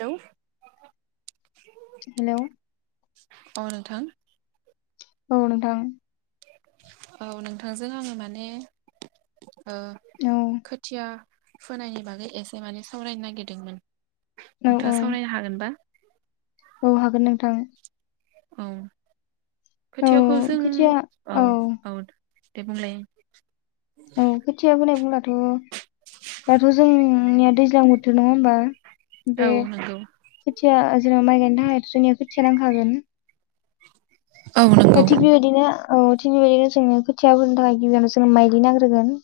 हेल' hello अ नोंथां औ नोंथां औ नोंथांजों आङो माने ओ औ खोथिया फोनायनि बागै एसे माने सावरायनो नागिरदोंमोन औ नोंथाङा औ सावरायनो हागोनबा [inaudible] औ हागोन नोंथां औ औ खोथियाखौ जों खोथिया औ औ दे बुंलाय औ खोथिया फोनाय बुंब्लाथ' दाथ' जोंनिया दैज्लां बोथोर नङा होमबा। औ बे नंगौ खोथिया जेराव माइ गायनो थाखाय जोंनिया खोथिया नांखागोन। औ ओ नंगौ थिग बेबायदिनो औ थिग बेबायदिनो जोङो खोथिया फोनो थाखाय गिबियावनो जोंनो माइलि नांग्रोगोन।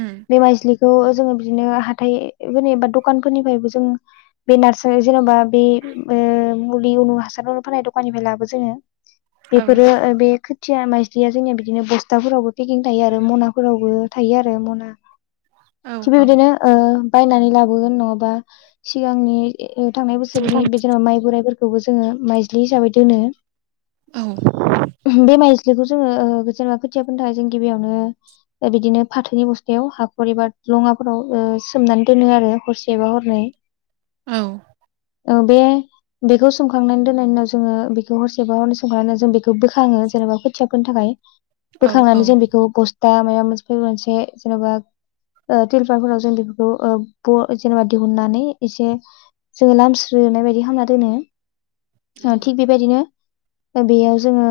उम बे माइज्लिखौ जों बिदिनो हाथाय जेनेबा दकानफोनरिफ्रायबो जों बे नारसारि जेनोबा बे ओ मुलि होनो हासार फाननाय दखाननिफ्राय लाबो जोङो। औ बेफोरो ओ बे खो थिया माइज्लिया जोंनिया बिदिनो बस्थाफोरावबो पेकिं थायो आरो मनाफोरावबो थायो आरो मना औ थिग बेबायदिनो ओ बायनानै लाबोगोन नङाबा सिगांनि इ थांनाय औ बोसोरनि बे जेनेबा माइ बोराइफोरखौबो जोङो माइज्लि हिसाबै दोनो। औ बे माइज्लिखौ जोङो ओ जेनबा खोथियाफोरनि थाखाय जों गिबियावनो बिदिनो फाथोनि बस थायाव हाखर एबा लङाफोराव ओ सोमनानै दोनो आरो हरसे बा हरनै। औ। औ बे बेखौ सोमखांनानै दोननायनि उनाव जोङो बेखौ हरसेबा हरनै सोमखांनानै जों बेखौ बोखाङो जेनेबा खोथिया फोनो थाखाय। औ बोखांनानै जों बेखौ बस्था मायबा मोनसे मोनसे जेन'बा ओ तिलपारफोराव जों बेफोरखौ ओ ब जेनेबा दिहुननानै एसे जोङो लामस्रोनाय बायदि खालामना दोनो। ओ थिग बेबायदिनो बेयाव जोङो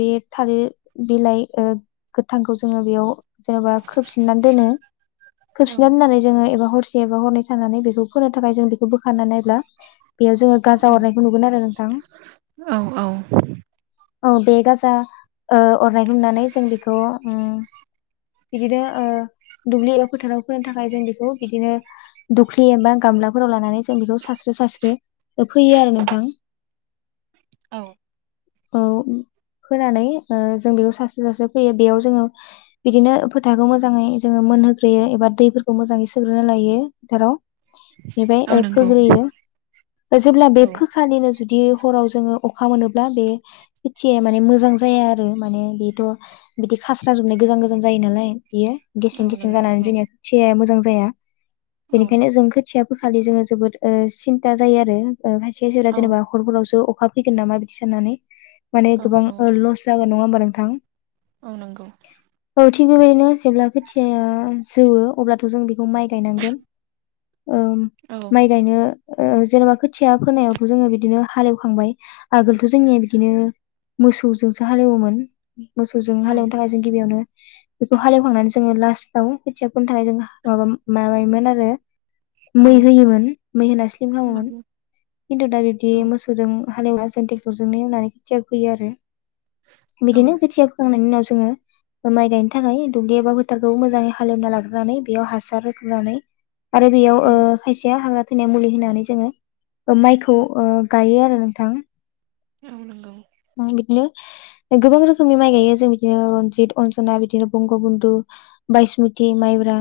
बे थालिर बिलाइ ओ गोथांखौ जोङो बेयाव खोबफिननानै दोनो। खोबफिननानै दोननानै जोङो एबा हरस से बा हरनाय थानानै बेखौ फोनो थाखाय जों बेखौ बोखारनानै नायब्ला बेयाव जोङो गाजा अरनायखौ नुगोन आरो नोंथां। औ औ बे गाजा ओ अरनायखौ नुनानै जों बेखौ उम बिदिनो ओ दुब्लि एबा फोथाराव फोनो थाखाय जों बेखौ बिदिनो दुख्लि एबा गामला फोराव लानानै जों बेखौ सास्रो सास्रो फोयो आरो नोंथां। औ। औ। फोनानै ओ जों बेखौ सास्रो सास्रो फैयो। बेयाव जोङो बिदिनो फो थारखौ मोजाङै जोङो मोनहोग्रोयो एबा दैफोरखौ मोजाङै सोग्रोनो लायो फोथाराव। बेबाय औ ओ नंगौ फोग्रोयो। जेब्ला औ बे फोखालिनो जुदि हराव जोङो अखा मोनोब्ला बे खोथिया माने मोजां जाया आरो माने बेथ' बिदि खास्रा जोबनाय गोजान गोजान जायो नालाय। बियो औ गेसें गेसें नंगौ जानानै औ जोंनिया खोथियाया मोजां जाया। औ बेनिखायनो जों खोथिया फोखालि जोङो जोबोद ओ सिनता जायो आरो ओ खायसे खायसेफोरा औ जेनेबा हरफोरावसो अ खा फैगोन नामा बिदि साननानै माने औ गोबां औ लस जागोन नङा होमबा नोंथां। औ नंगौ। औ थिग बेबायदिनो जेब्ला खोथियाया जौवो अब्लाथ' जों बे खौ माइ गायनांगोन। ओम औ माइ गायनो ओ जेनेबा खोथिया फोनायावथ' जोङो बिदिनो हालेवखांबाय आगोलथ' जोंनिया बिदिनो मोसौजोंसो हालेवोमोन। मोसौजों औ हालेवनो थाखाय जों गिबियावनो बेखौ हालिवखांनानै जोङो लास्टाव खोथिया फोनो थाखाय जों माबा माबायोमोन आरो मै औ होयोमोन मै होना स्लिम खामोमोन। नंगौ खिन्थु दा बिब्दि औ मोसौजों हालेवा जों ट्रेक्टरजोंनो एवनानै खोथिया फोयो आरो औ बिदिनो खोथिया फोखांनायनि उनाव जोङो माइ गायनो थाखाय दुब्लि एबा फोथारखौ मोजाङै हालेवना लाग्रोनानै बेयाव हासार होग्रोनानै आरो बेयाव औ ओ खायसेया हाग्रा थैनाय मुलि होनानै जोङो ओ माइखौ ओ गायो आरो नोंथां। औ नंगौ। बिदिनो गोबां रोखोमनि माइ गायो जों बिदिनो रनजित अनजना बिदिनो बंगबन्धु बायसमति माइ ब्रा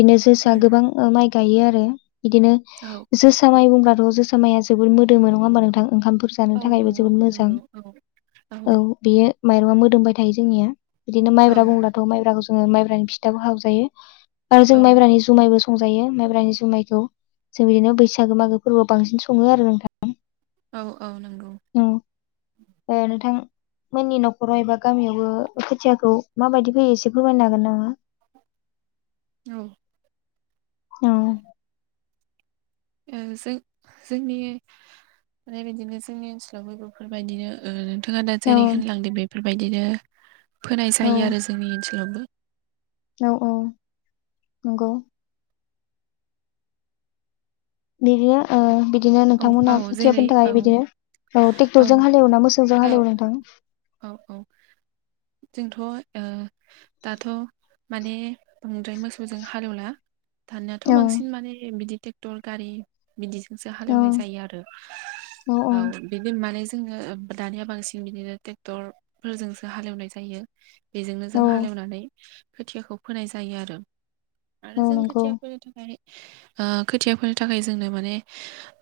बिनो जोसा उम गोबां ओ माइ गायो आरो इदिनो औ जोसा माइ बुं बाथ' जोसा माइया जोबोद मोदोमो नङा होमबा नोंथां ओंखामफोर जानो औ थाखायबो नंगौ जोबोद मोजां। नंगौ औ औ बेयो माइरंआ मोदोमबाय थायो जोंनिया बिदिनो औ माइब्रा बुंब्लाथ' माइब्राखौ जोङो माइब्रानि फिथाबो हावजायो आरो जों औ माइब्रानि जुमायबो संजायो माइब्रानि जुमायखौ जों बिदिनो बैसागो मागो फोरबोआव बांसिन सङो आरो नोंथां। औ औ नोंगौ ए नोंथां मोननि न'खराव एबा गामियावबो खोथियाखौ माबायदि फैयो एसे फमायनो हागोन नामा? औ औ ओ जों जोंनि फ्राय बिदिनो जोंनि ओनसोलावबो बेफोरबायदिनो ओ नोंथाङा दा औ जेरै होनलांदों बेफोरबायदिनो फोनाय औ जायो आरो जोंनि ओनसोलावबो। औ औ नंगौ बिदिनो ओ बि दिनो औ नोंथांमोनहा औ जेरै खोथिफोनो औ थाखाय बिदिनो औ औ ट्रेक्टरजों हाल एवो ना मोसौजों औ हाल एवो नोंथां? औ औ जोंथ' ओ दाथ' माने बांद्राय मोसौजों हालौला। दानियानाथ' औ बांसिन माने बिदि ट्रेक्टर गारि बिदि जों औ हालौवनाय जायो आरो औ बिदि माने जोङो दानिया बांसिन बिदिनो ट्रेक्टर फोरजोंसो हाल एवनाय जायो। बिजोंनो जों औ हाल एवनानै खोथियाखौ फोनाय जायो आरो। आरो औ जों नंगौ खोथियाफोरनि थाखाय ओ खोथियाफोरनि थाखाय जोंनो माने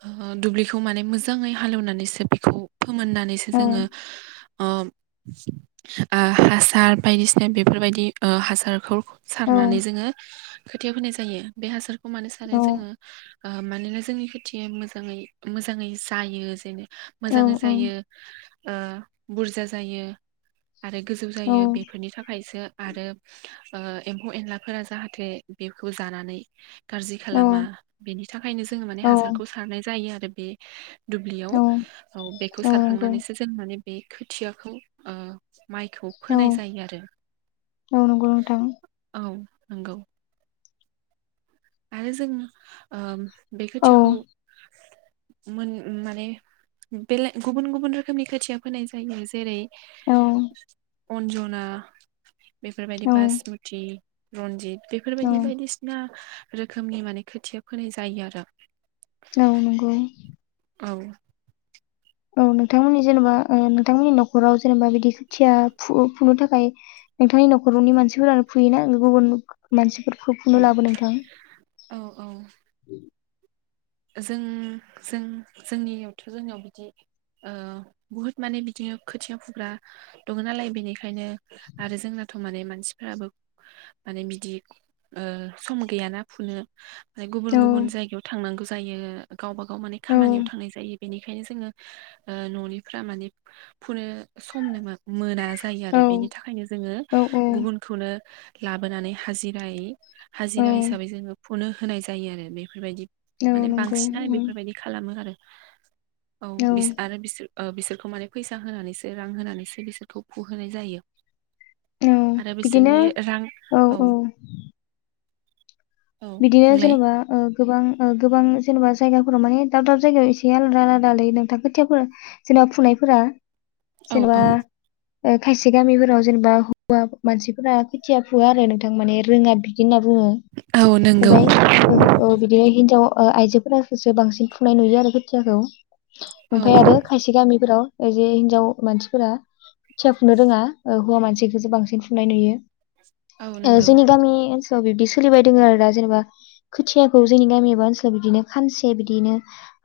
ओ दुब्लिखौ माने मोजाङै हालेवनानैसो बेखौ फोमोननानैसो औ जोङो अ ओ हासार बायदिसिना बेफोरबायदि ओ हासारखौ औ सारनानै जोङो खोथिया फोनाय जायो बे हासारखौ मानो सारो औ जोङो ओ मानोना जोंनि खोथिया मोजाङै मोजाङै जायो जेनेबा औ मोजांङै जायो ओ बुरजा जायो। आरो गोजौ औ जायो बेफोरनि थाखायसो आरो ओ एम्फौ एनलाफोरा जाहाथे बेखौ जानानै गाज्रि औ खालामा बिनि थाखायनो जोङो माने औ हासारखौ सारनाय जायो आरो बे दुब्लियाव औ औ बेखौ सारखांनानैसो जों माने बे खोथियाखौ ओ माइखौ औ फोनाय जायो आरो औ नंगौ नोंथां औ नंगौ। आरो जों ओ बे औ खोथियाखौ मोन माने बेले गुबुन गुबुन रोखोमनि खोथिया फोनाय जायो जेरै औ अन्जना बेफोरबायदि औ बासमति रनजित बेफोरबायदि बायदिसिना रोखोमनि माने खोथिया फोनाय जायो आरो। औ नंगौ औ औ नोंथांमोननि जेनेबा ओ नोंथांमोननि न'खराव जेनेबा बिदि खोथिया फु-फुनो थाखाय नोंथांनि न'खरनि मानसिफोरानो फुयोना गुबुन मानसिफोरखौ औ फुनो लाबो नोंथां? औ औ जों जों जोंनियावथ' जोंनियाव बिदि ओ बुहुद माने बिदिनो खोथिया फुग्रा दङ नालाय बेनि खायनो आरो जोंनाथ' सम माने मानसिफ्राबो माने बिदि ओ सम गैयाना फुनो गुबुन औ गुबुन जायगायाव थांनांगौ जायो गावबा गाव माने औ खामानियाव थांनाय जायो। बेनिखायनो जोङो ओ न'निफ्रा माने फुनो सम मोना जायो औ आरो बेनि थाखायनो जोङो औ गुबुनखौनो लाबोनानै हाजिरायै औ हाजिरा हिसाबै जोङो फुनो होनाय जायो आरो बेफोरबायदि औ माने नंगौ बांसिनानो औ बेफोरबायदि खालामो आरो। औ बिस आरो बिसोर बिसोरखौ माने फैसा होनानैसो रां होनानैसो बिसोरखौ फुहोनाय जायो। औ आरो बिदिनो बिसोरनि रां औ औ। औ बिदिनो बुंलाय जेनेबा गोबां गोबां जेनेबा जायगाफ्राव माने दाब दाब जायगायाव एसे आलादा आलादालै नोंथां खोथियाफोर [unintelligible] [unintelligible] फुनायफोरा औ औ जेनेबा खायसे गामिफोराव जेनेबा हौवा मानसिफोरा खोथिया फुवा आरो नोंथां माने रोङा बिदि होन ना बुंङो औ नंगौ ओमफ्राय बिदिनो हिनजाव आइजोफोरासो बांसिन फुंनाय नुयो आरो खोथियाखौ। औ ओमफ्राय आरो खायसे गामिफोराव ओ जे हिनजाव मानसिफोरा खोथिया फुनो रोङा हौवा मानसिखौसो बांसिन फुनाय नुयो। औ नंगौ जोंनि गामि ओनसोलाव बिबदि सोलिबाय दङ आरो दा जेनेबा खोथियाखौ जोंनि गामि एबा ओनसोलाव बिदिनो खानसे बिदिनो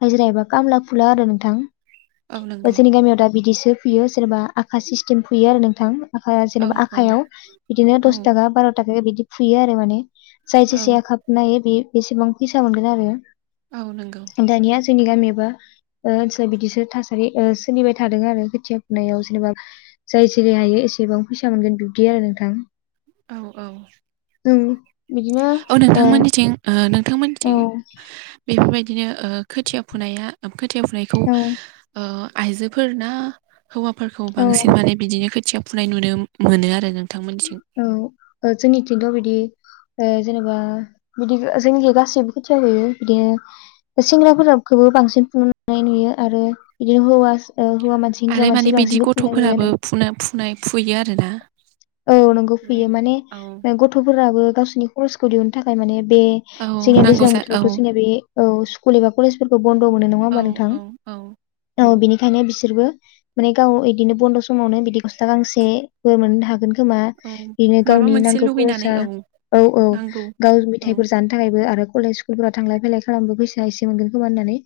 हजिरा एबा खामला फुला आरो नोंथां। औ नंगौ जोंनि गामियाव दा बिदिसो फुयो सोरबा आखा सिस्टेम फुयो आरो नोंथां। आखा औ जेनेबा औ आखायाव बिदिनो औ दस थाखा बार' थाखा बिदि फुयो आरो माने जाय औ जेसे हाबनाय बे बेसेबां फैसा मोनगोन आरो औ नंगौ। दानिया जोंनि गामिबा ओनसोलाव बिदिसो थासारि सोलिबाय थादों आरो खोथिया फुनायाव जेनेबा जाय जेरै हायो बेसेबां फैसा मोनगोन बिब्दि आरो नोंथां। औ औ जों बिदिनो औ नों ओ थांमोननिथिं नोंथांमोननिथिं औ बेफोरबायदिनो खोथिया फुनाया खोथिया फुनायखौ औ आइजोफोरना हौवाफोरखौ औ बांसिन माने बिदिनो खोथिया फुनाय नुनो मोनो आरो नोंथांमोननिथिं? औ जोंनिथिंथ' बिदि जेनेबा बिदि जोंनियाव गासैबो खोथिया फुयो बिदिनो सेंग्राफोराखौबो बांसिन [unintelligible] नुयो आरो बिदिनो हौवा ओ हौवा मानसि हिनजाव आरो माने मानसि बिदि बांसिनखौ फुनाय नुयो गथ'फोराबो आरो फुनाय फुनाय फुयो आरोना। औ नंगौ फुयो माने ओमफ्राय औ गथ'फोराबो गावसोरनि खरसखौ दिहुननो थाखाय माने बे औ जोंनिया नांगौ दैज्लां जा औ बोथोरावथ' जोंनिया बे स्कुल एबा कलेजफोरखौ बन्द' मोनो नङा औ होमबा नोंथां औ औ औ बिनिखायनो बिसोरबो माने गाव इदिनो बन्द' समावनो बिदि गस्ला गांसेबो मोननो हागोन खोमा औ बिनो माबा गावनि मोनसे नांगौ लुबैनानै खरसा औ औ औ नांगौ गाव औ मेथायफोर जानो थाखायबो आरो कलेज स्कुलफोराव थांलाय फैलाय खालामनो फैसा एसे मोनगोन खोमा होननानै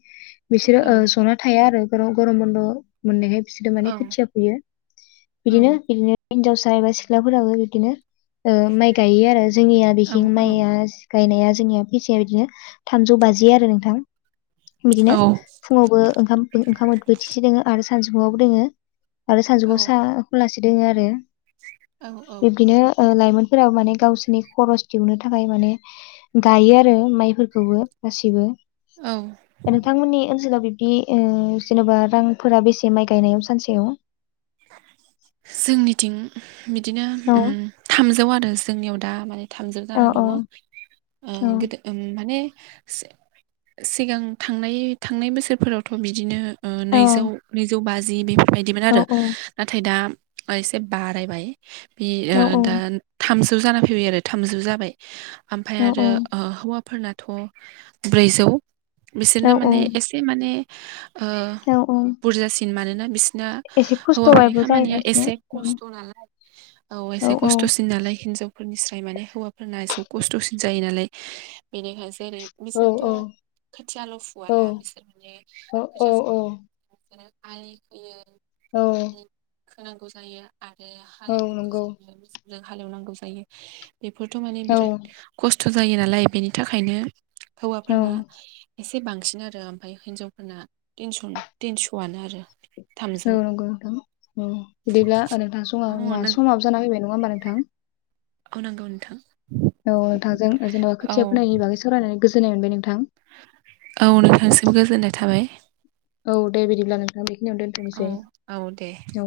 बिसोरो औ जना थाया आरो गरम बन्द' मोननायखाय बिसोरो माने औ खोथिया फुयो औ बिदिनो बिदिनो हिनजावसा एबा सिख्लाफोराबो बिदिनो माइ गायो आरो जोंनिया औ बिथिं माइआ गायनाया जोंनिया फैसाया बिदिनो थामजौ बाजि आरो नोंथां। बिदिनो फुङावबो ओंखाम ओंखाम बोथिसे दोङो आरो सानजुफुआवबो दोङो आरो सानजौफु औ सा [unintelligible] दोङो आरो। औ औ लाइमोनफोरा माने गावसोरनि खरस दिहनो थाखाय माने गायो आरो माइफोरखौबो। गासैबो औ नोंथांमोननि ओन सोलाव बिब्दि जेनेबा रांफोरा बेसे माइ गायनायाव सानसेयाव? जोंनिथिं बिदिनो औ थामजौ आरो जोंनियाव दा माने थामजों औ जाना दङ ओ औ गोदो उम माने सिगां थांनाय थांनाय बोसोरफोरावथ' बिदिनो ओ औ नैजौ नैजौ बाजि बेफोरबायदिमोन औ आरो नाथाय दा एसे बारायबाय बि ओ औ दा थामजौ जाना फैबाय आरो थामजौ जाबाय। ओमफ्राय आरो हौवाफोरनाथ' ब्रैजौ औ बिसोरना माने एसे माने ओ औ औ बुरजासिन मानोना बिसिनि एसे हौवाफोरनि खस्थ'बाबो खामानिया जाहैगासिनो एसे औ खस्थ' नालाय औ एसे खस्थ'सिन नालाय हिनजाव फोरफोरनिस्राय माने हौवाफोरना एसे खस्थ'सिन जायो नालाय बेनिखायनो जेरै औ बिसोरथ' खोथियाल' फुवाना बिसोर माने औ खोथिया फु आय होयो औ। होनांगौ जायो आरो औ हालेवनांगौ नंगौ जायो मिचिनजों हालेवनांगौ जायो बेफोरथ' माने औ बिराद खस्थ' जायो नालाय बेनि थाखायनो औ हौवाफोरना एस से बांसिन आरो ओमफाय हिनजावफोरना थिनस'न थिनस'आनो आरो थामजौ नंगौ नोंथां औ बिदिब्ला ओ नोंथां अ नों समाबो जाना फैबाय नङा होबा नोंथां? औ नंगौ नोंथां। औ नोंथांजों ओ जेनेबा औ खोथिया फुनायनि बागै सावरायनानै गोजोननाय मोनबाय नोंथां। औ नोंथांसिम गोजोननाय थाबाय। औ दे बिदिब्ला नोंथां बेखिनियावनो औ दोनथ'नोसै औ दे औ।